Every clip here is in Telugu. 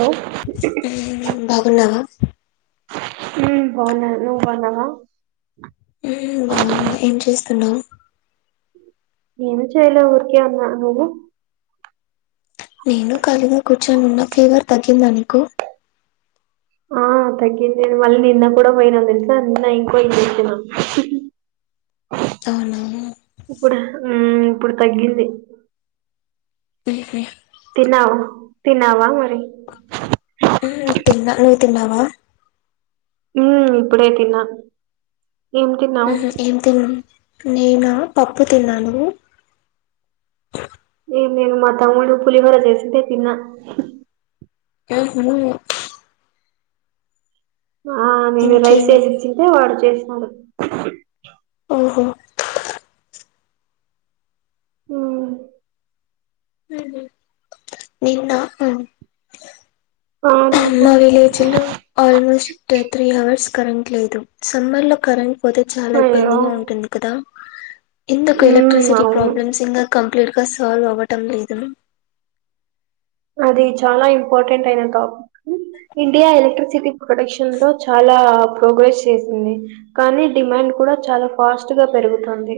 హలో హ్మ్ బాగున్నావా? హ్ బావున్నా నువ్వు బావున్నావా? హ్మ్ బాగున్నా, ఏం చేస్తున్నావు? ఏమి చేయలే ఊరికె ఉన్నా. నువ్వు? నేను ఖాళీగా కూర్చొనున్నా ఫీవర్ తగ్గిందా నీకు. ఆ తగ్గింది నేను మళ్ళీ నిన్న కూడా పోయినాను తెలుసా, నిన్న ఇంకో ఇంజక్షను. అవునా. ఇప్పుడా ఇప్పుడు తగ్గింది. [inaudible] తిన్నావా? తిన్నావా మరి? ఉ తిన్నా. నువ్వు తిన్నావా? ఉ ఇప్పుడే తిన్నా. ఏం తిన్నావు? మ్మ్ ఏం తిన్ నేనా పప్పు తిన్నాను. ఏ నేను మా తమ్ముడు పులిహోర చేసుంటే తిన్నా. ఉహ్ ఆ నేను రైస్ ఇంకేమి చేసిచ్చింటే వాడు చేసినాడు. ఓహో. ఉ ఉహ్ నిన్నా. ఆ చెప్పు మా విలేజ్లో ఆల్మోస్ట్ త్రీ అవర్స్ కరెంట్ లేదు, సమ్మర్లో కరెం పోతే చాలా అయ్యో ఇబ్బందిగా ఉంటుంది కదా. ఎందుకు ఉమ్ ఎలక్ట్రిసిటీ అవును ప్రాబ్లమ్స్ ఇంగా కంప్లీట్గా సాల్వ్ అవ్వటం లేదు. అది చాలా ఇంపార్టెంట్ అయినా టాపిక్. ఇండియా ఎలక్ట్రిసిటీ ప్రొడక్షన్లో చాలా ప్రోగ్రెస్ చేసింది. కానీ డిమాండ్ కూడా చాలా ఫాస్ట్ గా పెరుగుతుంది.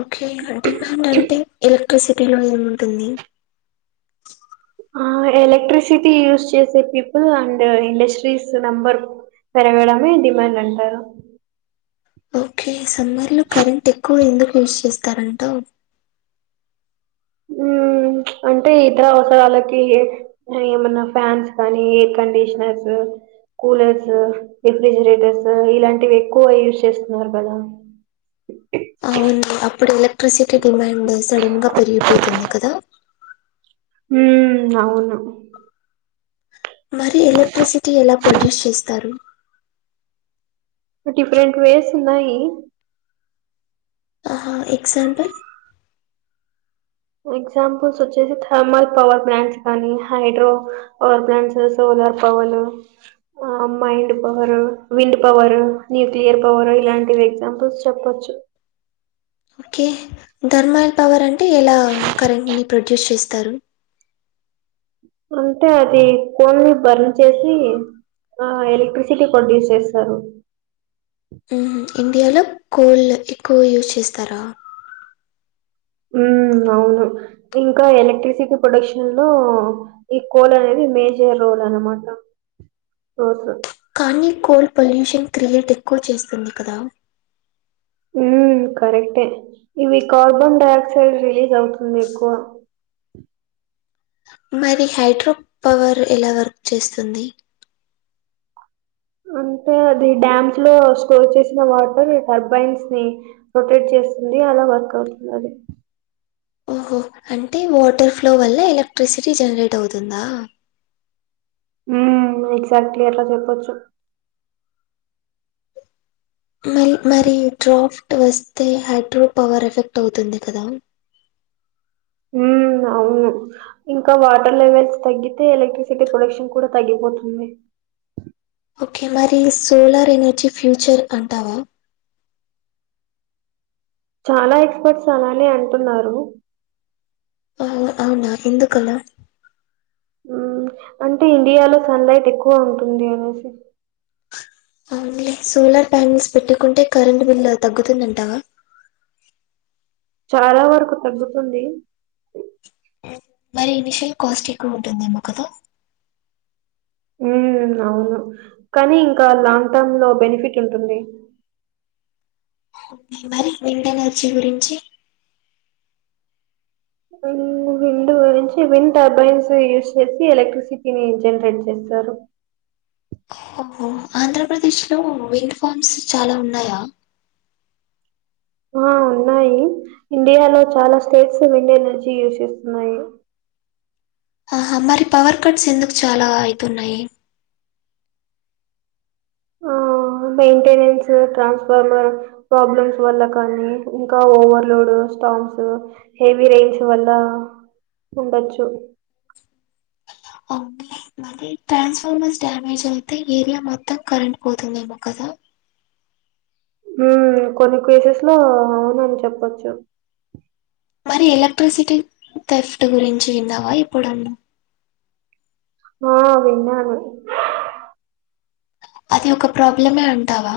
ఓకే డిమాండ్ అంటే ఎలక్ట్రిసిటీలో ఏముంటుంది? ఆ ఎలక్ట్రిసిటీ యూజ్ చేసే పీపుల్ అండ్ ఇండస్ట్రీస్ నంబర్ పెరగడమే డిమాండ్ అంటారు. ఓకే సమ్మర్లో కరెంట్ ఎక్కువ ఎందుకు యూస్ చేస్తారంటావు? ఉ అంటే ఇతర అవసరాలకి ఎ ఏమన్నా ఫ్యాన్స్ కానీ ఎయిర్ కండిషనర్స్ కూలర్స్, రిఫ్రిజిరేటర్స్ ఇలాంటివి ఎక్కువ యూజ్ చేస్తున్నారు కదా అవును అప్పుడు ఎలక్ట్రిసిటీ డిమాండ్ సడన్ గా పెరిగిపోతుంది కదా హు అవును మరి ఎలక్ట్రిసిటీ ఎలా ప్రొడ్యూస్ చేస్తారు డిఫరెంట్ వేస్ ఉన్నాయి ఆహా ఎక్జాంపుల్ ఎగ్జాంపుల్స్ వచ్చేసి థర్మల్ పవర్ ప్లాంట్స్ కానీ హైడ్రో పవర్ ప్లాంట్స్ సోలార్ పవలు ఆ mind power, wind power, nuclear power ఇలాంటివి ఎగ్జాంపుల్స్ చెప్పొచ్చు ఓకే ధర్మల్ పవర్ అంటే ఎలా కరెంట్ని ప్రొడ్యూస్ చేస్తారు అంటే అది కొన్ని బర్న్ చేసి ఆ ఎలక్ట్రిసిటీ ప్రొడ్యూస్ చేస్తారు ఇండియాలో కోళ్లకి కోల్ ఎక్కువ యూజ్ చేస్తారా ఉ అవును ఇంకా ఎలక్ట్రిసిటీ ప్రొడక్షన్ లో ఈ కోల్ అనేది మేజర్ రోల్ అనమాట రోజు కానీ కోల్ పొల్యూషన్ క్రియేట్ ఎక్కువ చేస్తుంది కదా ఉ కరెక్టే ఇవి కార్బన్ డఆక్సైడ్ రిలీజ్ అవుతుంది ఎక్కువ మరి హైడ్రో పవర్ ఎలా వర్క్ చేస్తుంది అంటే అది డ్యామ్ స్లో స్కోర్ చేసిన వాటర్ టర్బైన్స్ ని రొటేట్ చేస్తుంది అలా వర్క్ అవుతుంది అది ఓహో అంటే వాటర్ ఫ్లో వల్ల ఎలక్ట్రిసిటీ జనరేట్ అవుతుందా ఉ ఎగ్జాక్ట్లీఅట్లా చెప్పొచ్చు మరి మరి డ్రాఫ్ట్ వస్తే హైడ్రో పవర్ ఎఫెక్ట్ అవుతుంది కదా ఉ అవును ఇంకా వాటర్ లెవెల్స్ తగ్గితే ఎలక్ట్రిసిటీ ప్రొడక్షన్ కూడా తగ్గిపోతుంది ఓకే మరి సోలర్ ఎనర్జీ ఫ్యూచర్ అంటావా చాలా ఎక్స్పర్ట్స్ అలానే అంటున్నారు ఆ అవునా ఎందుకలా అంటే ఇండియాలో సన్ లైట్ ఎక్కువ ఉంటుంది అనేసి అవునులే సోలార్ ప్యానల్స్ పెట్టుకుంటే కరెంటు బిల్ తగ్గుతుంది అంటావా చాలా వరకు తగ్గుతుంది మరి ఇనిషియల్ కాస్ట్ ఎక్కువ ఉంటుంది ఏమో కదా ఉ అవును కానీ ఇంకా లాంగ్ టర్మ్ లో బెనిఫిట్ ఉంటుంది మరి విండ్ ఎనర్జీ గురించి ఉ విండ్ గురించి విండ్ టర్బైన్స్ యూజ్ చేసి ఎలక్ట్రిసిటీని జనరేట్ చేస్తారు ఓహో ఆంధ్ర ప్రదేశ్ లో విండ్ ఫామ్స్ చాలా ఉన్నాయా ఆ ఉన్నాయి ఇండియాలో చాలా స్టేట్స్ విండ్ ఎనర్జీ యూస్ చేస్తున్నాయి ఆహా మరి పవర్ కట్స్ ఎందుకు చాలా అవుతున్నాయి ఆ మెయింటెనెన్స్, ట్రాన్స్ఫార్మర్ ప్రాబ్లమ్స్ వల్ల కానీ ఇంకా ఓవర్లోడ్ స్టాంస్ హెవీ రేయిన్స్ వల్ల ఉండొచ్చు ఓకే మరీ ట్రాన్స్ఫార్మర్స్ డామేజ్ అయితే ఏరియా మొత్తం కరెంట్ పోతుంది ఏమో కదా ఉ కొన్ని కేసెస్ లో అవునని చెప్పచ్చు మరి ఎలక్ట్రిసిటీ తెఫ్ట్ గురించి విన్నావా ఎప్పుడన్నా నో విన్నాడు అది ఒక ప్రాబ్లమే అంటావా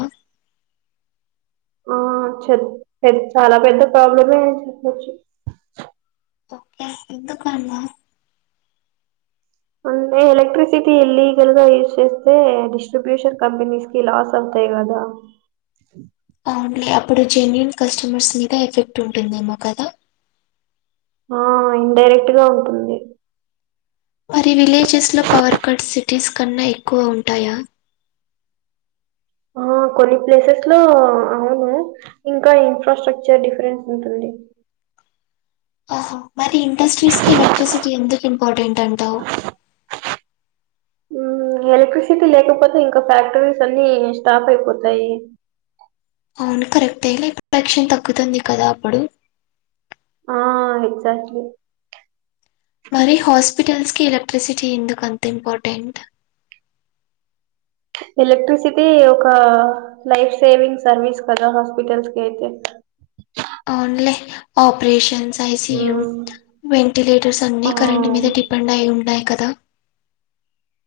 ఆ చెప్ పెద్ చాలా పెద్ద ప్రాబ్లమే అనీ చెప్పచ్చు ఓకే ఎందుకు అన్నావ్ అంటే ఎలక్ట్రిసిటీ ఇల్లీగల్గా యూస్ చేస్తే డిస్ట్రిబ్యూషన్ కంపెనీస్ కి లాస్ అవుతాయి కదా అవునులే అప్పుడు జెన్యున్ కస్టమర్స్ మీద ఎఫెక్ట్ ఉంటుందేమో కదా ఓ ఇండైరెక్ట్ గా ఉంటుంది మరి విలేజెస్ లో పవర్ కట్ సిటీస్ కన్నా ఎక్కువ ఉంటాయా ఓ కొన్ని ప్లేసెస్ లో అవును ఇంకా ఇన్ఫ్రాస్ట్రక్చర్ డిఫరెన్స్ ఉంటుంది ఆహ మరి ఇండస్ట్రీస్ కి ఎలక్ట్రిసిటీ ఎందుకు ఇంపార్టెంట్ అంటావ్ మ్ ఎలక్ట్రిసిటీ లేకపోతే ఇంక ఫ్యాక్టరీస్ అన్ని స్టాప్ అయిపోతాయి అవును కరెక్టే లే ప్రొడక్షన్ తగ్గుతుంది కదా అప్పుడు ఆ ఎగ్జాక్ట్ లీ మరి హాస్పిటల్స్ కి ఎలక్ట్రిసిటీ ఎందుకు అంత ఇంపార్టెంట్ ఎలక్ట్రిసిటీ ఒక లైఫ్ సేవింగ్ సర్వీస్ కదా హాస్పిటల్స్ కి అయితే అవునులే ఆపరేషన్స్ ఐసియు మ్మ్. వెంటిలేటర్స్ అన్ని ఆ కరెంట్ మీద డిపెండై ఉంటాయి కదా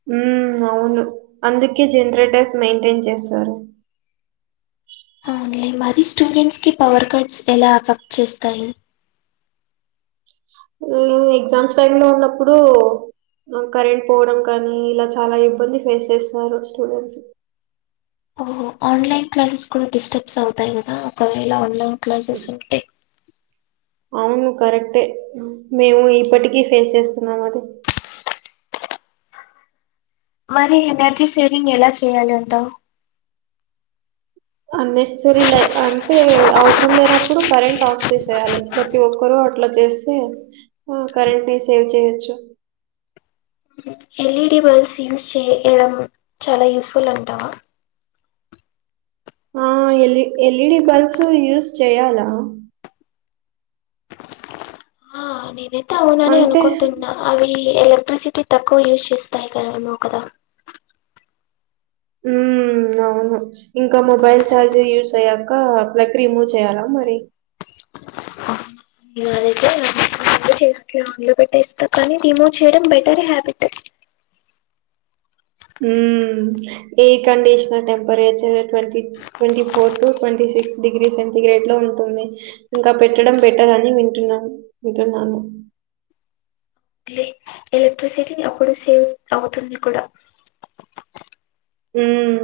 మ్ అవును అందుకే జనరేటర్స్ మెయింటైన్ చేస్తారు అవునులే మరి స్టూడెంట్స్ కి పవర్ కట్స్ ఎలా ఎఫెక్ట్ చేస్తాయి మ్ ఎగ్జామ్స్ టైమ్ లో ఉన్నప్పుడు కరెంట్ పోవడం కానీ ఇలా చాలా ఇబ్బంది ఫేస్ చేస్తుబన్నారు స్టూడెంట్స్ ఓహో ఆన్లైన్ క్లాసెస్ కూడా డిస్టర్బ్స్ అవుతాయి కదా ఒకవేళ ఆన్లైన్ క్లాసెస్ ఉంటే అవును కరెక్టే మేము ఇప్పటికీ ఫేస్ చేస్తున్నాం అది మరి ఎనర్జీ సేవింగ్ ఎలా చేయ్యాలంటావు అన్నెససరీ అంటే అవసరం లేనప్పుడు కరెంట్ ఆఫ్ చేసేయాలి ప్రతి ఒక్కరూ అట్లా చేస్త కరెంట్ బిల్ సేవ్ చేయచ్చు! ఎల్ఈడి బల్బ్స్ యూజ్ చేయడం చాలా యూస్ఫుల్ అంటావా ఆ ఎల్ ఎల్ఈడి బల్బ్స్ యూస్ చేయాలా ఆ నేనైతే అవునని అంటే అనుకుంటున్నా అవి ఎలక్ట్రిసిటీ తక్కువ యుస్ చేస్తాయి కద అన్నావు కద మ్ అవును ఇంకా మొబైల్ ఛార్జర్ యూజ్ అయ్యాక ప్లగ్ రిమూవ్ చేయాలా మరి అదైతే ఆన్లో పెట్టేస్తా కానీ రిమూవ్ చేయడం బెటర్ హ్యాబిట్ మ్ air conditioner temperature twenty twenty four to twenty six degree centigrade లో ఉంటుంది ఇంకా పెట్టడం బెటర్ అని వింటున్నా వింటున్నాను ఎలక్ట్రిసిటీ అప్పుడు సేవ్ అవుతుంది కూడా మ్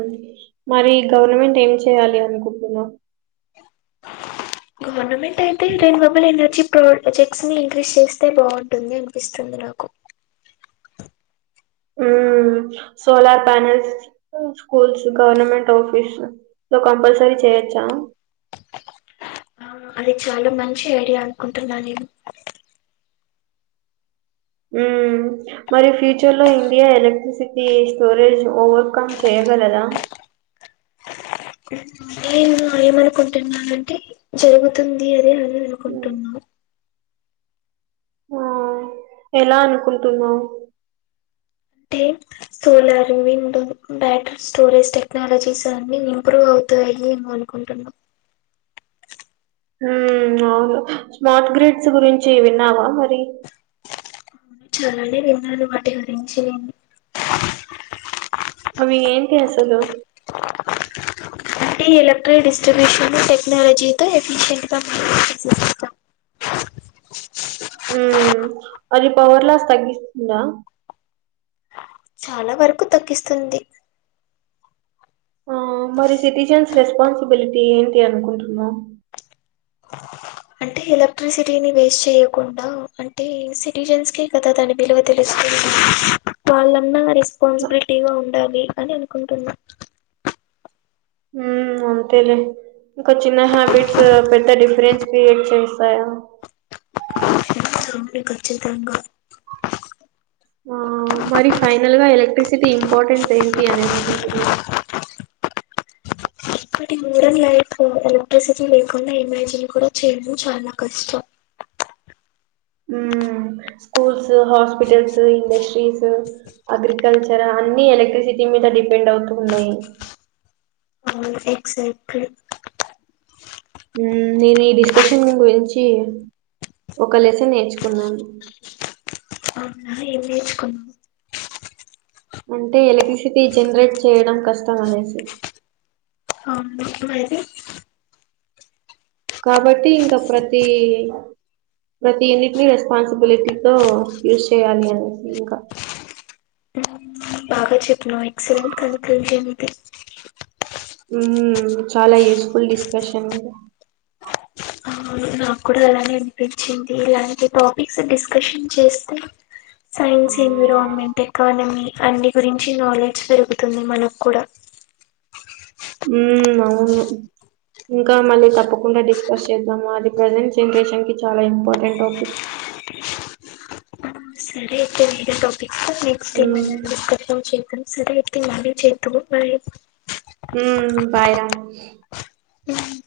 మరి గవర్నమెంట్ ఏం చేయాలి అనుకుంటున్నావ్ గవర్నమెంట్ అయితే రెనివబుల్ ఎనెర్జీ ప్రో ప్రొజెక్ట్స్ ని ఇంక్రీజ్ చేస్తే బాగుంటుంది అనిపిస్తుంది నాకు మ్ solar panels schools government office లో కంపల్సరీ చేయొచ్చా అవును అది చాలా మంచి ఐడియా అనుకుంటున్నా నేను ఉమ్ మరి ఫ్యూచర్ లో ఇండియా ఎలక్ట్రిసిటీ స్టోరేజ్ ఓవర్కమ్ చేయగలదా ఏందో ఏమనుకుంటున్నానంటే జరుగుతుంది అని అని హ్మ్. అనుకుంటున్నా ఆ! ఎలా అనుకుంటున్నావు టే సోలార్ మూవీ ఉంటుంది బ్యాట్రీ స్టోరేజ్ టెక్నాలజీస్ అన్ని ఇంప్రూవ్ అవుతాయి ఏమో అనుకుంటున్నా హూమ్ అవును స్మార్ట్ గ్రిడ్స్ గురించి విన్నావా మరి చాలానే విన్నాను వాటి గురించి అవి ఏంటి అసలు తీ ఎలక్ట్రల్ డిస్ట్రిబ్యూషన్ టెక్నాలజీతో ఎఫిషియంట్ గా [inaudible] ఊమ్ అది పవర్ లాస్ తగిస్తొంద చాలా వరకు తగ్గిస్తుంది ఆ మరి సిటిజన్స్ రెస్పాన్సిబిలిటీ ఏంటి అనుకుంటున్నావ్ [inaudible] అంటే ఎలక్ట్రిసిటీని వేస్ట్ చేయకుండా అంటే సిటిజన్స్ కే కదా దాని విలువ తెలుస్తుంది వాళ్ళన్నా రెస్పాన్సిబిలిటీగా ఉండాలి అని అనుకుంటున్నా ఊ అంతేలే ఇంక చిన్న హ్యాబిట్స్ పెద్ద డిఫరెన్స్ క్రియేట్ చేస్తాయా అవును ఖచ్చితంగా ఆ మరి ఫైనల్ గా ఎలక్ట్రిసిటీ ఇంపార్టెన్స్ ఏంటి అని అనుకుంటున్నావ్ ఇప్పటి మోడన్ లైఫ్ ఎలక్ట్రిసిటీ లేకుండా ఇమాజిన్ కూడా చేయడం చాలా కష్టం ఊ స్కూల్స్ హాస్పిటల్స్ ఇండస్ట్రీస్ అగ్రికల్చర్ అన్ని ఎలక్ట్రిసిటీ మీద డిపెండ్ అవుతూన్నాయి ఎస్ ఎక్సెట్లి ఉమ్ నేను ఈ డిస్కషన్ గురించి ఒక లెసన్ నేర్చుకున్నాను ఔనా ఏం నేర్చుకున్నావ్ అంటే ఎలక్ట్రిసిటీ జన్రేట్ చేయడం కష్టం అనేసి అవును ఇప్పుడైతే కాబట్టి ఇంకా ప్రతీ ప్రతి యూనిట్ని రెస్పాన్సిబిలిటీ తో యూజ్ చేయ్యాలి అనేసి ఇంకా బాగా చెప్పినవ్ ఎక్సలెంట్ కల్ప్రిట్ ఊమ్ చాలా యూస్ఫుల్ డిస్కర్షన్ అవును నాక్కూడా అలానే అనిపిచింది ఇలాంటి టాపిక్స్ డిస్కర్షన్ చేస్తే సైన్స్ ఇన్విరాన్మెంట్ ఎకానమీ అన్ని గురించి నాలెడ్జ్ పెరుగుతుంది మనక్కూడా ఉమ్ ఔను ఇంకా మళ్ళీ తప్పకుండా డిస్కస్ చేద్దామది ప్రజెంట్ జనరేషన్ కి చాలా ఇంపార్టెంట్ టాపిక్ సరే అయితే వేరే టాపిక్స్ నెక్స్ట్ టైమ్ డిస్క చే సరే అయితే మీరేచేతురు మరే ఉమ్ బైరా ఉహు